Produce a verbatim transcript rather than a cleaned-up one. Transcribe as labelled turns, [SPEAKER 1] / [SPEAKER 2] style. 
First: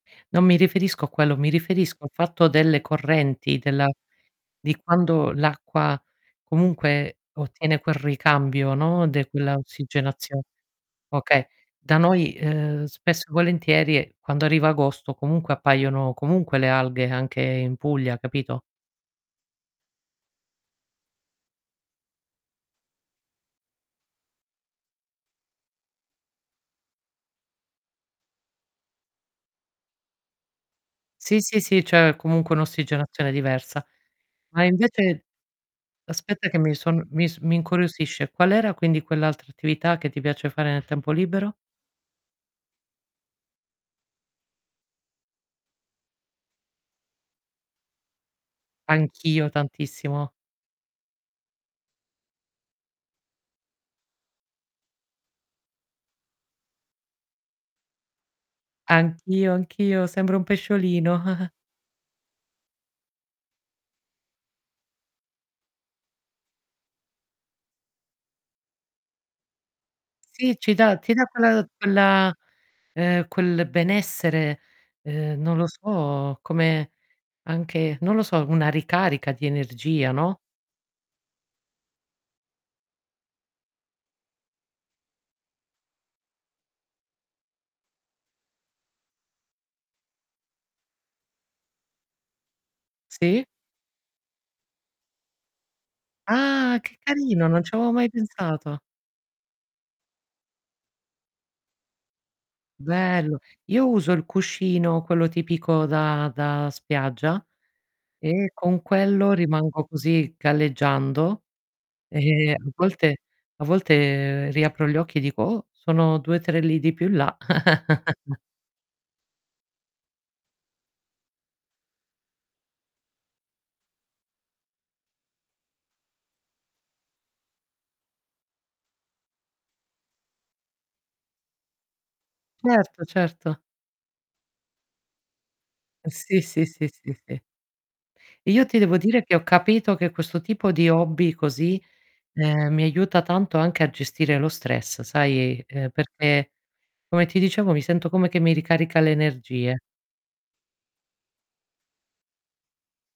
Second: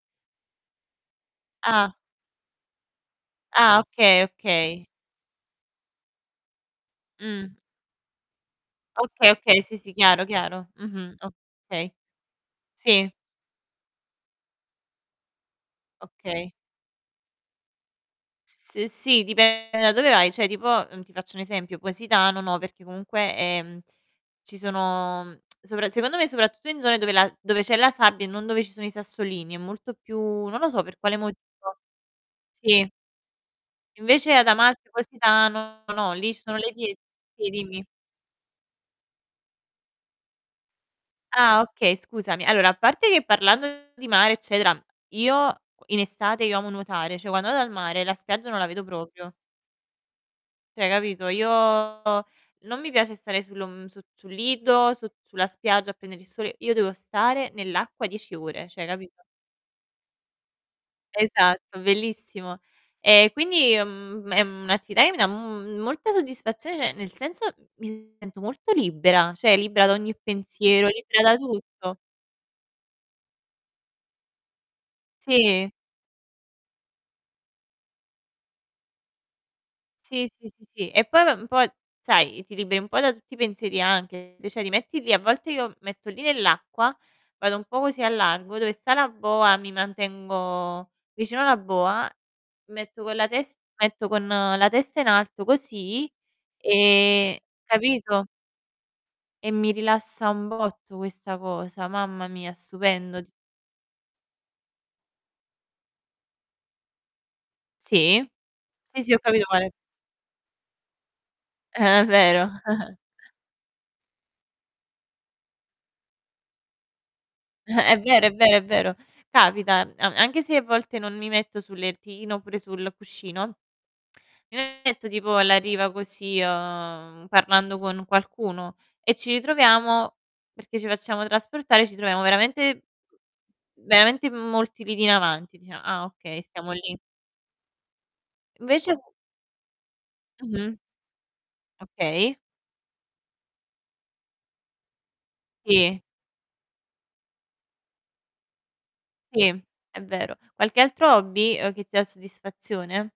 [SPEAKER 1] Non mi riferisco a quello, mi
[SPEAKER 2] Ah.
[SPEAKER 1] riferisco al fatto delle correnti,
[SPEAKER 2] Ah
[SPEAKER 1] della
[SPEAKER 2] okay,
[SPEAKER 1] di
[SPEAKER 2] okay.
[SPEAKER 1] quando l'acqua comunque
[SPEAKER 2] Mh.
[SPEAKER 1] ottiene quel ricambio, no. De
[SPEAKER 2] Okay,
[SPEAKER 1] quella
[SPEAKER 2] okay, sì, sì, chiaro,
[SPEAKER 1] ossigenazio
[SPEAKER 2] chiaro. Mh-mh,
[SPEAKER 1] okay.
[SPEAKER 2] okay.
[SPEAKER 1] Da noi, ehm,
[SPEAKER 2] Sì.
[SPEAKER 1] spesso e volentierie quando arriva agosto comunque appaiono
[SPEAKER 2] Okay.
[SPEAKER 1] comunque le alghe anche in Puglia, capito?
[SPEAKER 2] S uhm, sì, dipende da dove vai. ceh, tipo uhm, ti faccio un esempio: Positano no, perché comunque, ehm, ci sono sopra secondo me soprattutto in zone dove la dove c'è la sabbia e non dove ci sono i sassolini, è molto più non lo so per quale motivo.
[SPEAKER 1] Sì, sì, sì, c'è comunque
[SPEAKER 2] Sì.
[SPEAKER 1] un'ossigenazione diversa.
[SPEAKER 2] Invece ad
[SPEAKER 1] Ma
[SPEAKER 2] Amalfi,
[SPEAKER 1] invece
[SPEAKER 2] Positano no, lì ci
[SPEAKER 1] aspetta che
[SPEAKER 2] sono le
[SPEAKER 1] mi
[SPEAKER 2] pie
[SPEAKER 1] son mi s
[SPEAKER 2] sì,
[SPEAKER 1] mi
[SPEAKER 2] dimmi.
[SPEAKER 1] incuriosisce: qual era, quindi, quell'altra attività che ti piace fare nel tempo libero?
[SPEAKER 2] Ah, okay, scusami. Allora, a parte che parlando di mare, eccetera, io in estate io amo nuotare, cioè, quando vado al mare la spiaggia non la vedo propio
[SPEAKER 1] Anch'io tantissimo.
[SPEAKER 2] ceh, capito, io non mi piace stare sul om su sul lido, su sulla spiaggia a prendere il sole, io devo stare nell'acqua dieci ore, ceh, capito?
[SPEAKER 1] Anch'io, anch'io, sembro un pesciolino.
[SPEAKER 2] Esatto, bellissimo. E quindi, mhmm, è un'attività che mi dà m molta soddisfazione, ceh, nel senso mi sento molto libera, ceh, libera da ogni
[SPEAKER 1] Sì, ci
[SPEAKER 2] pensiero,
[SPEAKER 1] dà ti
[SPEAKER 2] libera
[SPEAKER 1] dà
[SPEAKER 2] da
[SPEAKER 1] quella
[SPEAKER 2] tutto.
[SPEAKER 1] quella ehm, quel benessere, ehm, non lo
[SPEAKER 2] Sì.
[SPEAKER 1] so, come anche non lo so, una ricarica di energia,
[SPEAKER 2] Sì,
[SPEAKER 1] no?
[SPEAKER 2] sì, sì, sì. E poi va un po', sai, ti liberi un po' da tutti i pensieri anche, [unintelligible] ceh, ti metti lì a volte io mi metto lì nell'acqua, vado un po' così al largo dove sta la boa, mi mantengo vicino la boa, metto con la
[SPEAKER 1] Sì.
[SPEAKER 2] tes metto con la testa in alto così,
[SPEAKER 1] Ah, che
[SPEAKER 2] e
[SPEAKER 1] carino, non c'avevo mai
[SPEAKER 2] capito?
[SPEAKER 1] pensato.
[SPEAKER 2] E mi rilassa un botto questa cosa, mamma mia, stupendo, g
[SPEAKER 1] Bello, io uso il cuscino, quello tipico da da spiaggia
[SPEAKER 2] Sì.
[SPEAKER 1] e con
[SPEAKER 2] Sì, sì, ho
[SPEAKER 1] quello
[SPEAKER 2] capito quale.
[SPEAKER 1] rimango così, galleggiando
[SPEAKER 2] È
[SPEAKER 1] e
[SPEAKER 2] vero.
[SPEAKER 1] a volte a volte riapro gli occhi e dico: "Oh, sono due tre lidi più in là."
[SPEAKER 2] È vero, è vero, è vero. Capita, a anche se a volte non mi metto sul lertino oppure sul cuscino, mi metto tipo alla riva così, uhm, parlando con qualcuno e ci ritroviamo perché ci facciamo trasportare, ci troviamo veramente
[SPEAKER 1] Certo, certo.
[SPEAKER 2] veramente in molti lidi in avanti, dicia ah,
[SPEAKER 1] Uhm,
[SPEAKER 2] okay,
[SPEAKER 1] sì, sì,
[SPEAKER 2] stiamo
[SPEAKER 1] sì,
[SPEAKER 2] lì.
[SPEAKER 1] sì, sì. Io ti
[SPEAKER 2] Invece
[SPEAKER 1] devo
[SPEAKER 2] [unintelligible]
[SPEAKER 1] dire che ho capito che questo tipo
[SPEAKER 2] Mh-mh.
[SPEAKER 1] di hobby così,
[SPEAKER 2] Okay.
[SPEAKER 1] ehm, mi aiuta tanto anche a gestire lo stress, sai, ehm,
[SPEAKER 2] Sì.
[SPEAKER 1] perché, come ti dicevo, mi sento come che mi ricarica le
[SPEAKER 2] Sì,
[SPEAKER 1] energie.
[SPEAKER 2] è vero. Qualche altro hobby, uhm, che ti dà soddisfazione?